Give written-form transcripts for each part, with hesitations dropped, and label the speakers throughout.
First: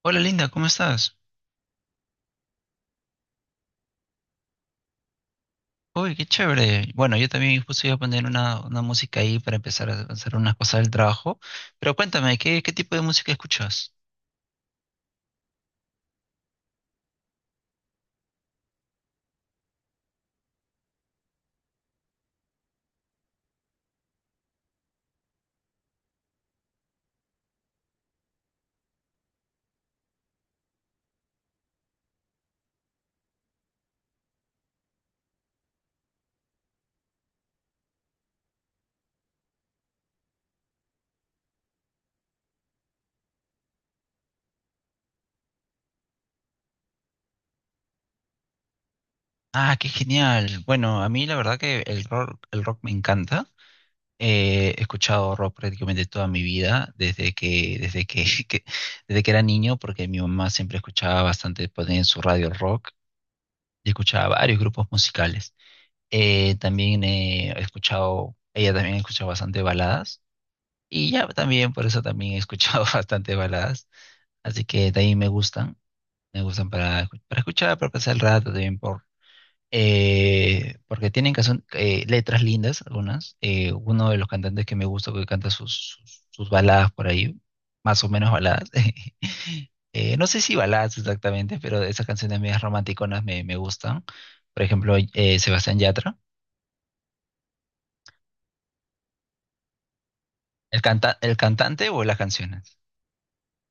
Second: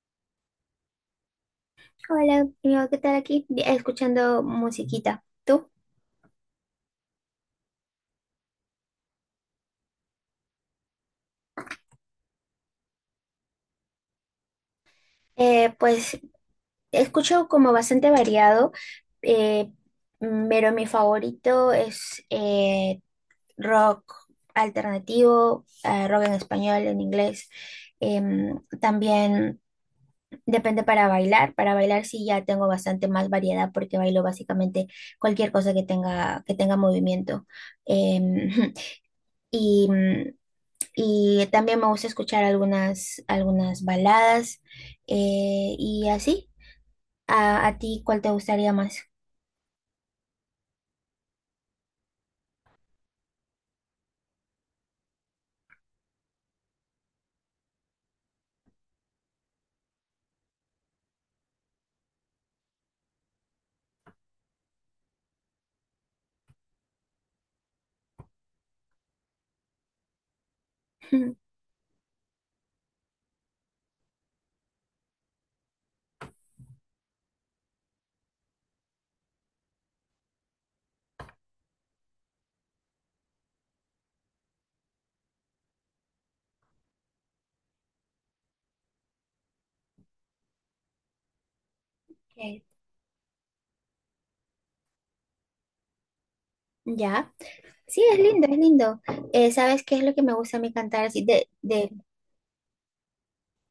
Speaker 1: Hola Linda, ¿cómo estás?
Speaker 2: Hola, amigo, ¿qué tal aquí? Escuchando musiquita. ¿Tú?
Speaker 1: Uy, qué chévere. Bueno, yo también justo iba a poner una música ahí para empezar a hacer unas cosas del trabajo. Pero cuéntame, ¿qué tipo de música escuchas?
Speaker 2: Pues escucho como bastante variado, eh, pero mi favorito es rock alternativo, rock en español, en inglés. También depende para bailar. Para bailar sí ya tengo bastante más variedad porque bailo básicamente cualquier cosa que tenga movimiento. Em, y mm, Y también me gusta escuchar algunas baladas y así. ¿A ti cuál te gustaría más?
Speaker 1: Ah, qué genial. Bueno, a mí la verdad que el rock me encanta. He escuchado rock prácticamente toda mi vida, desde que, que- desde que era niño, porque mi mamá siempre escuchaba bastante, ponía en su radio rock y escuchaba varios grupos musicales. También He escuchado, ella también ha escuchado bastante baladas. Y ya también, por eso también he escuchado bastante baladas. Así que de ahí me gustan. Me gustan para escuchar, para pasar el rato, porque tienen letras lindas algunas. Uno de los cantantes que me gusta que canta sus baladas por ahí, más o menos baladas. No sé si baladas exactamente, pero esas canciones medias
Speaker 2: Ok.
Speaker 1: romanticonas me gustan. Por ejemplo, Sebastián Yatra.
Speaker 2: Ya. Sí, es lindo, es lindo. ¿Sabes qué es lo que me gusta a mí
Speaker 1: ¿El
Speaker 2: cantar?
Speaker 1: canta,
Speaker 2: Así
Speaker 1: el cantante o las canciones?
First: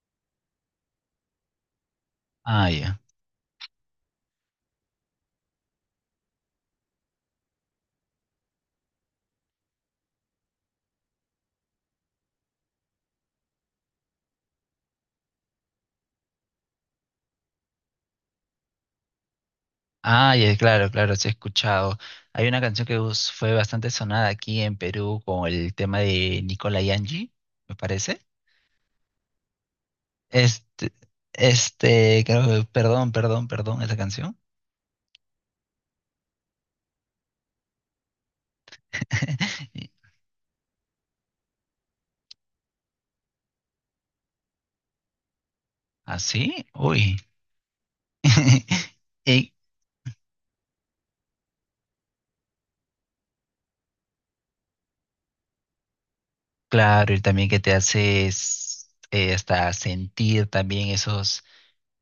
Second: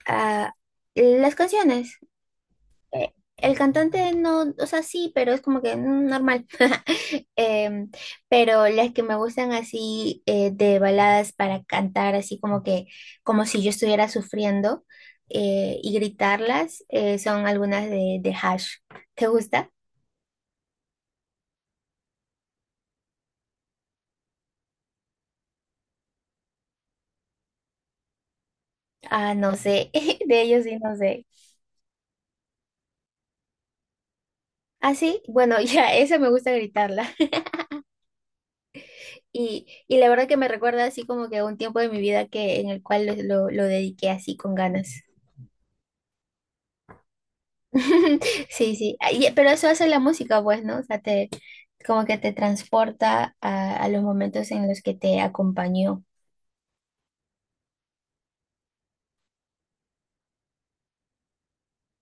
Speaker 2: ah, las canciones.
Speaker 1: Ah, ya.
Speaker 2: El cantante no, o sea, sí, pero es como que normal. Em, pero las que me gustan así de baladas para cantar, así como que, como si yo estuviera sufriendo y gritarlas, son algunas de Hash. ¿Te gusta?
Speaker 1: Ah, ya, claro, claro, sí he escuchado. Hay una canción fue bastante sonada aquí en Perú con el tema de Nicola Angie, me parece.
Speaker 2: Ah, no sé, de ellos sí,
Speaker 1: Este,
Speaker 2: no sé.
Speaker 1: Perdón, perdón, perdón, esa canción.
Speaker 2: Ah, sí, bueno, ya, esa me gusta gritarla. Y la verdad que me recuerda así como que a un tiempo de mi vida que en el cual lo dediqué así con ganas.
Speaker 1: ¿Así? Uy.
Speaker 2: Sí, sí, ay, pero
Speaker 1: Y
Speaker 2: eso hace la música, pues, ¿no? O sea, como que te transporta a los momentos en los que te acompañó.
Speaker 1: claro, y también que te haces hasta sentir también esos,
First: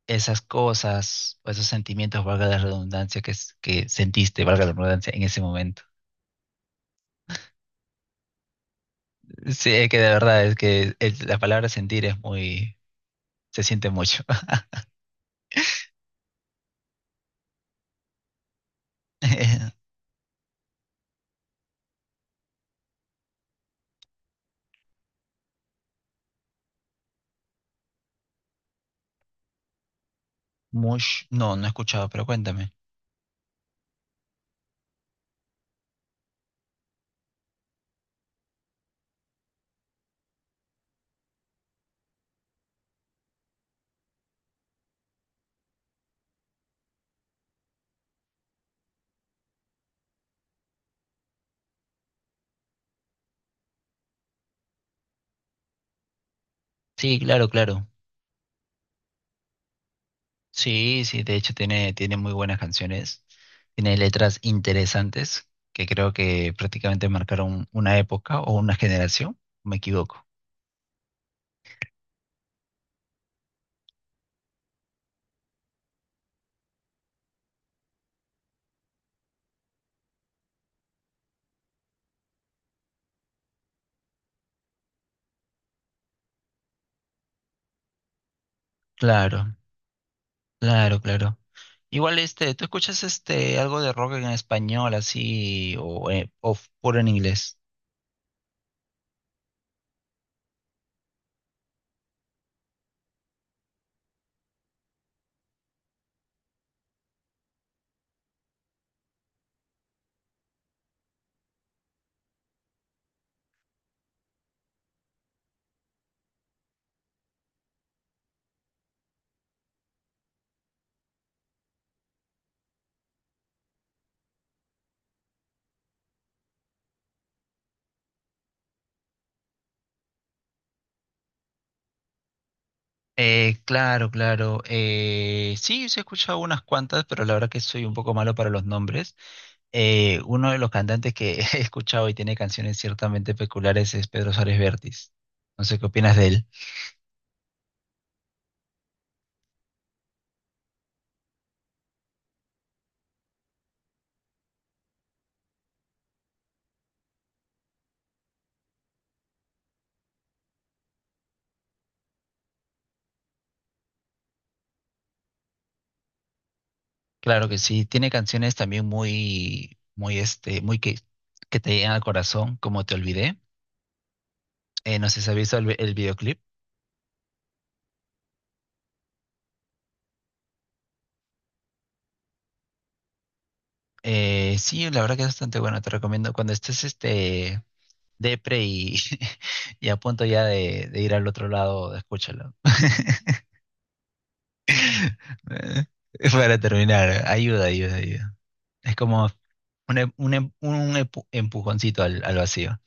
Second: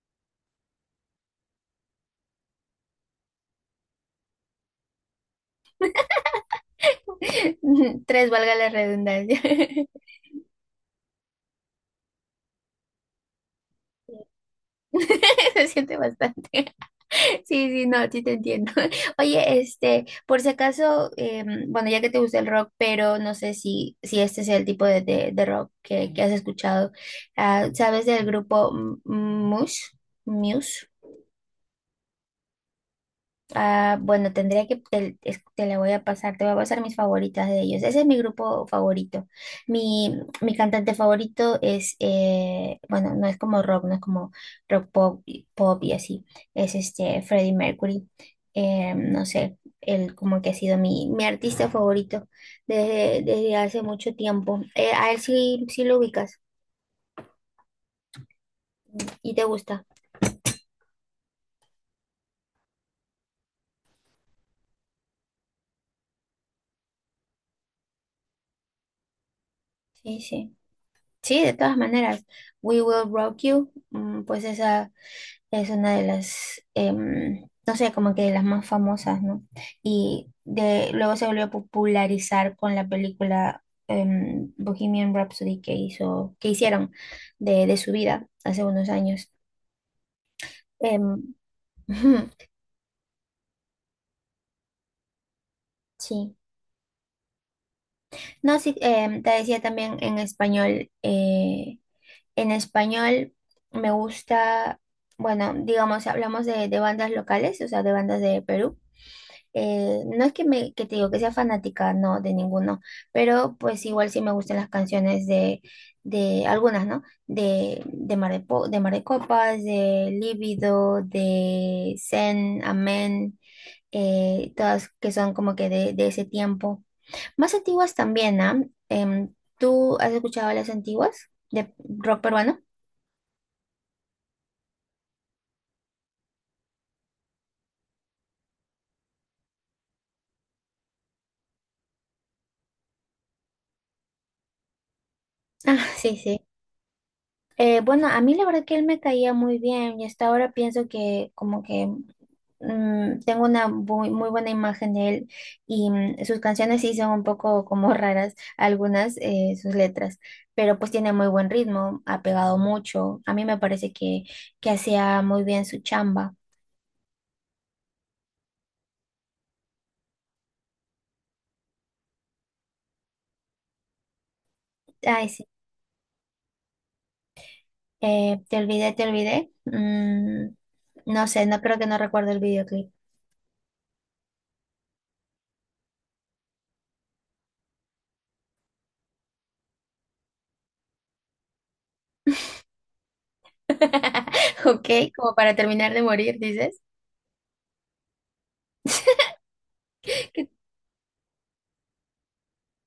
Speaker 1: esas cosas, o esos sentimientos, valga la redundancia, que sentiste, valga la redundancia, en ese momento.
Speaker 2: Tres, valga la redundancia.
Speaker 1: Sí, es que de verdad, es que la palabra sentir es muy, se siente mucho.
Speaker 2: Se siente bastante. Sí, sí, no, sí te entiendo. Oye,
Speaker 1: Eh,
Speaker 2: este, por si acaso, bueno, ya que te gusta el rock, pero no sé si este es el tipo de rock que has escuchado. Ah, ¿sabes del grupo Muse? Muse.
Speaker 1: Mush, no, no he escuchado, pero cuéntame.
Speaker 2: Ah, bueno, tendría que, te la voy a pasar, te voy a pasar mis favoritas de ellos. Ese es mi grupo favorito. Mi cantante favorito es, bueno, no es como rock, no es como rock pop, pop y así. Es este Freddie Mercury. No sé, él como que ha sido mi artista favorito desde hace mucho tiempo. A él sí, sí lo ubicas
Speaker 1: Sí, claro, claro.
Speaker 2: y te gusta.
Speaker 1: Sí, sí, de hecho tiene muy buenas canciones, tiene letras interesantes que creo que prácticamente marcaron una época o una generación, me
Speaker 2: Sí,
Speaker 1: equivoco.
Speaker 2: sí. Sí, de todas maneras. We Will Rock You, pues esa. Es una de las, no sé, como que de las más famosas, ¿no? Luego se volvió a popularizar con la película Bohemian Rhapsody que hicieron de su vida hace unos años.
Speaker 1: Claro, claro,
Speaker 2: Em,
Speaker 1: claro. Igual este, ¿tú escuchas este algo de rock en español así o,
Speaker 2: sí.
Speaker 1: puro en inglés?
Speaker 2: No, sí, te decía también en español me gusta, bueno, digamos, si hablamos de bandas locales, o sea, de bandas de Perú. No es que que te digo que sea fanática, no, de ninguno, pero pues igual sí me gustan las canciones de algunas, ¿no? De Mar de Copas, de Líbido, de Zen, Amén, todas que son como que de ese tiempo. Más antiguas también, ¿ah? Em, ¿Tú has escuchado las antiguas de rock peruano?
Speaker 1: Claro, claro. Sí, sí he escuchado unas cuantas, pero la verdad que soy un poco malo para los nombres. Uno de los cantantes que he escuchado y tiene canciones ciertamente peculiares es Pedro Suárez Vértiz. No sé
Speaker 2: Ah,
Speaker 1: qué opinas
Speaker 2: sí,
Speaker 1: de
Speaker 2: sí.
Speaker 1: él.
Speaker 2: Bueno, a mí la verdad que él me caía muy bien y hasta ahora pienso que como que tengo una muy, muy buena imagen de él y sus canciones sí son un poco como raras, algunas sus letras, pero pues tiene muy buen ritmo, ha pegado mucho, a mí me parece que hacía muy bien su chamba.
Speaker 1: Claro que sí, tiene canciones también muy que te llegan al corazón, como Te Olvidé. No sé si
Speaker 2: Ay,
Speaker 1: has
Speaker 2: sí,
Speaker 1: visto el videoclip.
Speaker 2: te olvidé, te olvidé. No sé, no creo que no recuerdo el videoclip.
Speaker 1: Sí, la verdad que es bastante bueno, te recomiendo. Cuando estés este, depre y, y a punto ya de ir al otro lado, escúchalo.
Speaker 2: Ok, como para terminar de morir,
Speaker 1: Para
Speaker 2: dices.
Speaker 1: terminar, ayuda, ayuda, ayuda. Es como un, empujoncito al vacío.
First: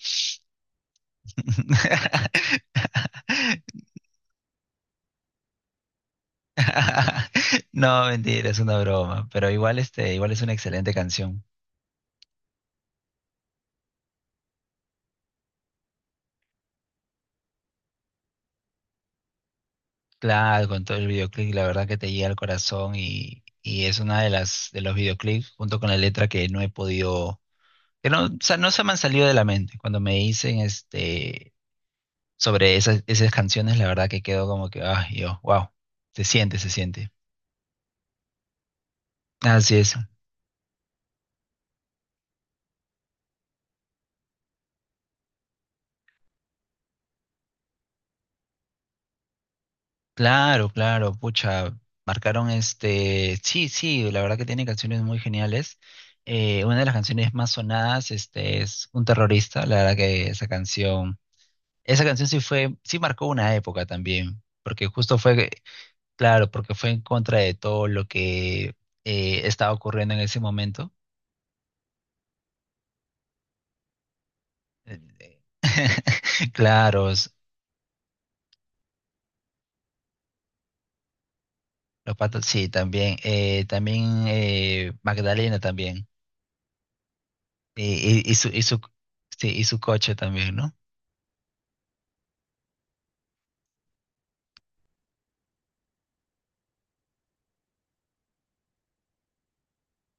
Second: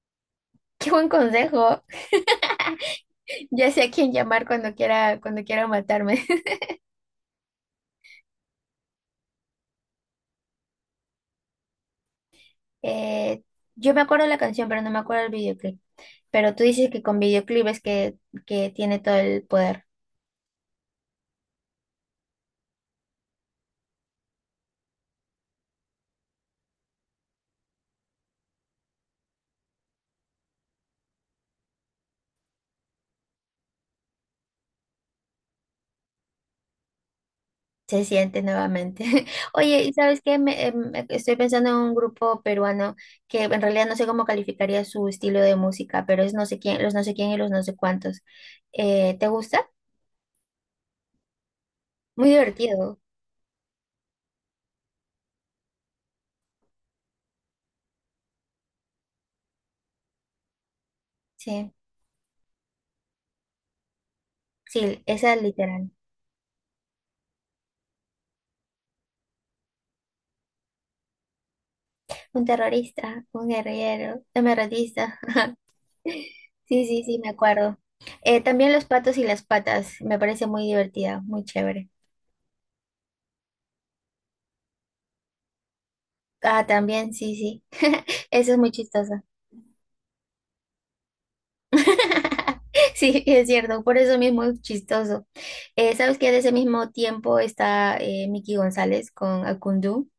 Speaker 2: Qué buen consejo. Ya sé a quién llamar cuando quiera, matarme.
Speaker 1: No, mentira, es una broma, pero igual este, igual es una excelente canción.
Speaker 2: Eh, yo me acuerdo la canción, pero no me acuerdo el videoclip. Pero tú dices que con videoclip es que tiene todo el poder.
Speaker 1: Claro, con todo el videoclip, la verdad que te llega al corazón y es una de las de los videoclips junto con la letra que no he podido que no, o sea, no se me han salido de la mente. Cuando me dicen este, sobre esas canciones, la verdad que quedo como que, ah, yo, wow, se siente, se siente.
Speaker 2: Se siente nuevamente.
Speaker 1: Así
Speaker 2: Oye, ¿y
Speaker 1: es.
Speaker 2: sabes qué? Estoy pensando en un grupo peruano que en realidad no sé cómo calificaría su estilo de música, pero es no sé quién, los no sé quién y los no sé cuántos. ¿Te gusta?
Speaker 1: Claro, claro, pucha,
Speaker 2: Muy
Speaker 1: marcaron
Speaker 2: divertido.
Speaker 1: este, sí, sí, la verdad que tiene canciones muy geniales. Una de las canciones más sonadas, este, es Un terrorista, la verdad que
Speaker 2: Sí,
Speaker 1: esa canción sí fue, sí marcó una época también, porque
Speaker 2: sí,
Speaker 1: justo
Speaker 2: esa
Speaker 1: fue,
Speaker 2: literal.
Speaker 1: claro, porque fue en contra de todo lo que estaba ocurriendo en ese momento.
Speaker 2: Un terrorista, un guerrillero, un
Speaker 1: Eh,
Speaker 2: emeraldista. Sí, sí,
Speaker 1: claro,
Speaker 2: sí,
Speaker 1: s-
Speaker 2: me acuerdo. También los patos y las patas, me parece muy divertida, muy chévere.
Speaker 1: los patos, sí, también. Magdalena también.
Speaker 2: Ah, también, sí, sí. Eso es
Speaker 1: Y
Speaker 2: muy
Speaker 1: su,
Speaker 2: chistoso.
Speaker 1: sí, y su coche también, ¿no?
Speaker 2: Sí, es cierto, por eso mismo es chistoso. ¿Sabes que de ese mismo tiempo está Miki González con Akundú,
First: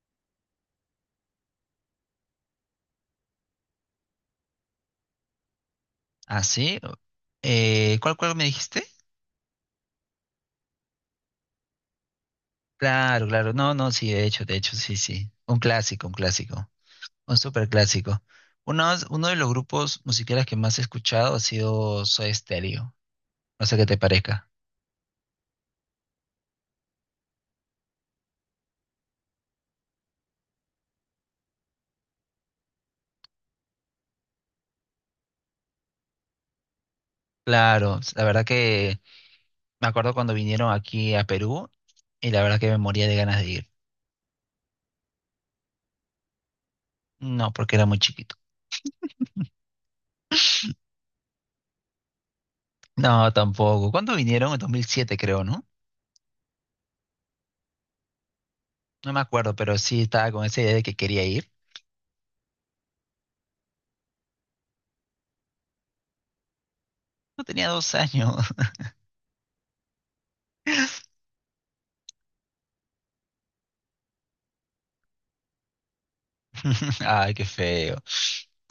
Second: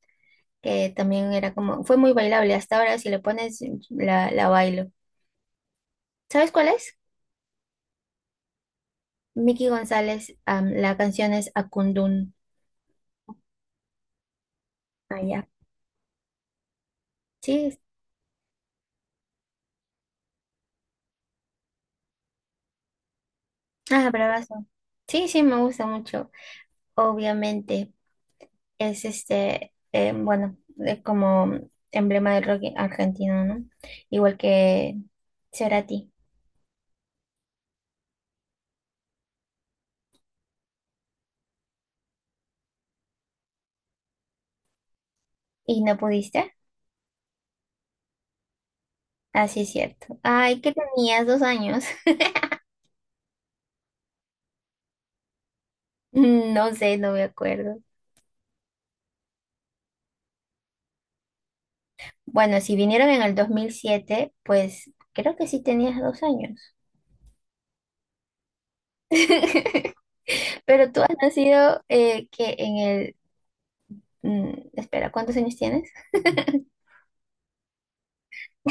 Speaker 2: que también era como, fue muy bailable, hasta ahora si le pones la bailo.
Speaker 1: Ah,
Speaker 2: ¿Sabes cuál
Speaker 1: sí.
Speaker 2: es?
Speaker 1: ¿Cuál me dijiste?
Speaker 2: Miki González, la canción es Akundún.
Speaker 1: Claro, claro. No, no, sí, de hecho, sí,
Speaker 2: Ah,
Speaker 1: sí.
Speaker 2: ya.
Speaker 1: Un clásico, un clásico. Un
Speaker 2: Sí,
Speaker 1: súper clásico. Uno de los grupos musicales que más he escuchado ha sido Soda Stereo. No sé qué te parezca.
Speaker 2: bravazo. Sí, sí, me gusta mucho. Obviamente, es este, bueno, como emblema del rock argentino, ¿no? Igual que Cerati.
Speaker 1: Claro, la verdad que me acuerdo cuando vinieron aquí a Perú y la verdad que me moría de ganas de ir.
Speaker 2: ¿Y no pudiste?
Speaker 1: No, porque era muy chiquito.
Speaker 2: Así es cierto. Ay, que tenías 2 años.
Speaker 1: No, tampoco. ¿Cuándo vinieron? En 2007, creo, ¿no?
Speaker 2: No sé, no me acuerdo.
Speaker 1: No me acuerdo, pero sí estaba con esa idea de que quería ir.
Speaker 2: Bueno, si vinieron en el 2007 pues creo que sí tenías 2 años.
Speaker 1: No tenía dos años.
Speaker 2: Pero tú has nacido, que en el... mm, espera, ¿cuántos años tienes?
Speaker 1: Ay, qué feo.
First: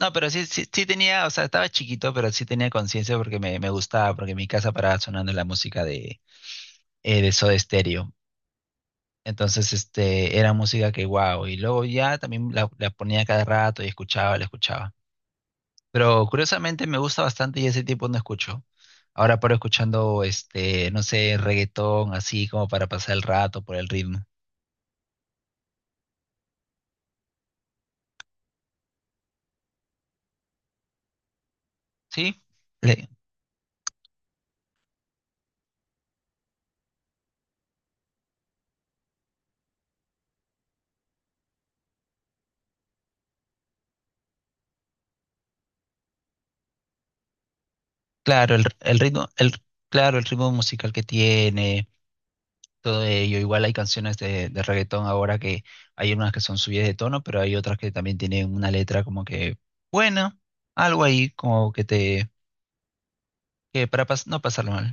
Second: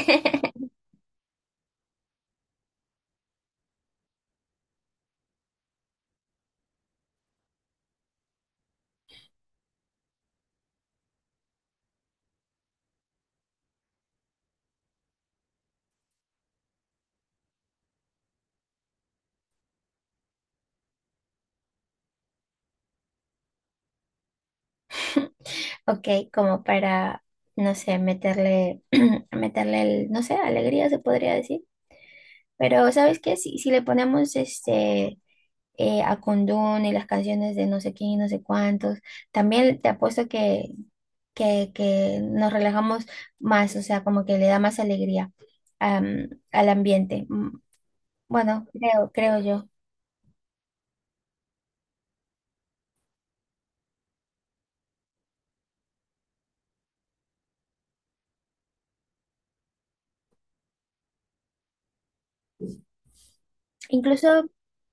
Speaker 1: No, pero sí, sí, sí tenía, o sea, estaba chiquito, pero sí tenía conciencia porque me gustaba, porque en mi casa paraba sonando la música de Soda Stereo. Entonces, este, era música que, wow, y luego ya también la ponía cada rato y escuchaba, la escuchaba. Pero curiosamente me gusta bastante y ese tipo no escucho. Ahora paro escuchando, este, no sé, reggaetón, así como para pasar el rato por el ritmo.
Speaker 2: Ok, como para, no sé, meterle, meterle el, no sé, alegría se podría decir.
Speaker 1: ¿Sí?
Speaker 2: Pero,
Speaker 1: Le-
Speaker 2: ¿sabes qué? Si le ponemos este a Kundun y las canciones de no sé quién y no sé cuántos, también te apuesto que nos relajamos más, o sea, como que le da más alegría al ambiente.
Speaker 1: claro,
Speaker 2: Bueno,
Speaker 1: el
Speaker 2: creo,
Speaker 1: ritmo,
Speaker 2: creo
Speaker 1: el,
Speaker 2: yo.
Speaker 1: claro, el ritmo musical que tiene, todo ello. Igual hay canciones de reggaetón ahora que hay unas que son subidas de tono, pero hay otras que también tienen una letra como que buena, algo ahí como que te,
Speaker 2: Incluso,
Speaker 1: no pasarlo mal.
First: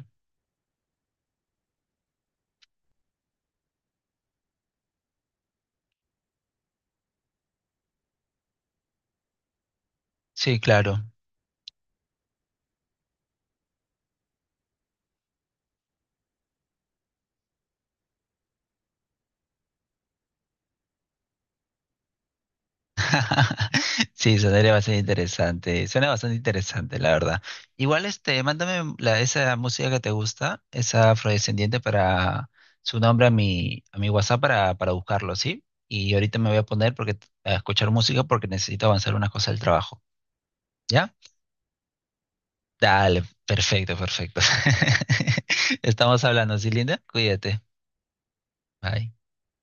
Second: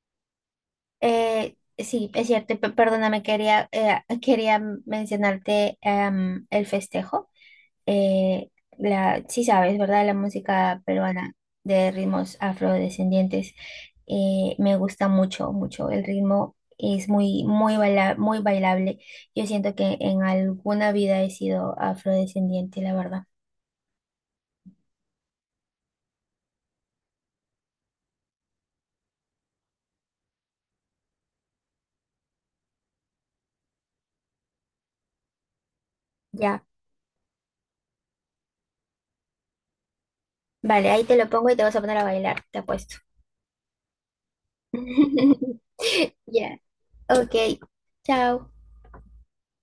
Speaker 2: sí, es cierto, perdóname, quería, quería mencionarte el festejo. eh, sí sabes, ¿verdad? La
Speaker 1: Sí,
Speaker 2: música
Speaker 1: claro.
Speaker 2: peruana de ritmos afrodescendientes me gusta mucho, mucho. El ritmo es muy, muy muy bailable. Yo siento que en alguna vida he sido afrodescendiente, la verdad.
Speaker 1: Sí, sonaría bastante interesante. Suena bastante interesante, la verdad. Igual, este, mándame la, esa música que te gusta, esa afrodescendiente para su nombre a a mi WhatsApp para buscarlo, ¿sí? Y ahorita me voy a
Speaker 2: Ya.
Speaker 1: poner porque, a escuchar música porque necesito avanzar unas cosas del trabajo.
Speaker 2: Vale, ahí
Speaker 1: ¿Ya?
Speaker 2: te lo pongo y te vas a poner a bailar, te apuesto.
Speaker 1: Dale, perfecto, perfecto. Estamos
Speaker 2: Ya,
Speaker 1: hablando, ¿sí, Linda?
Speaker 2: ok,
Speaker 1: Cuídate.
Speaker 2: chao.
Speaker 1: Bye.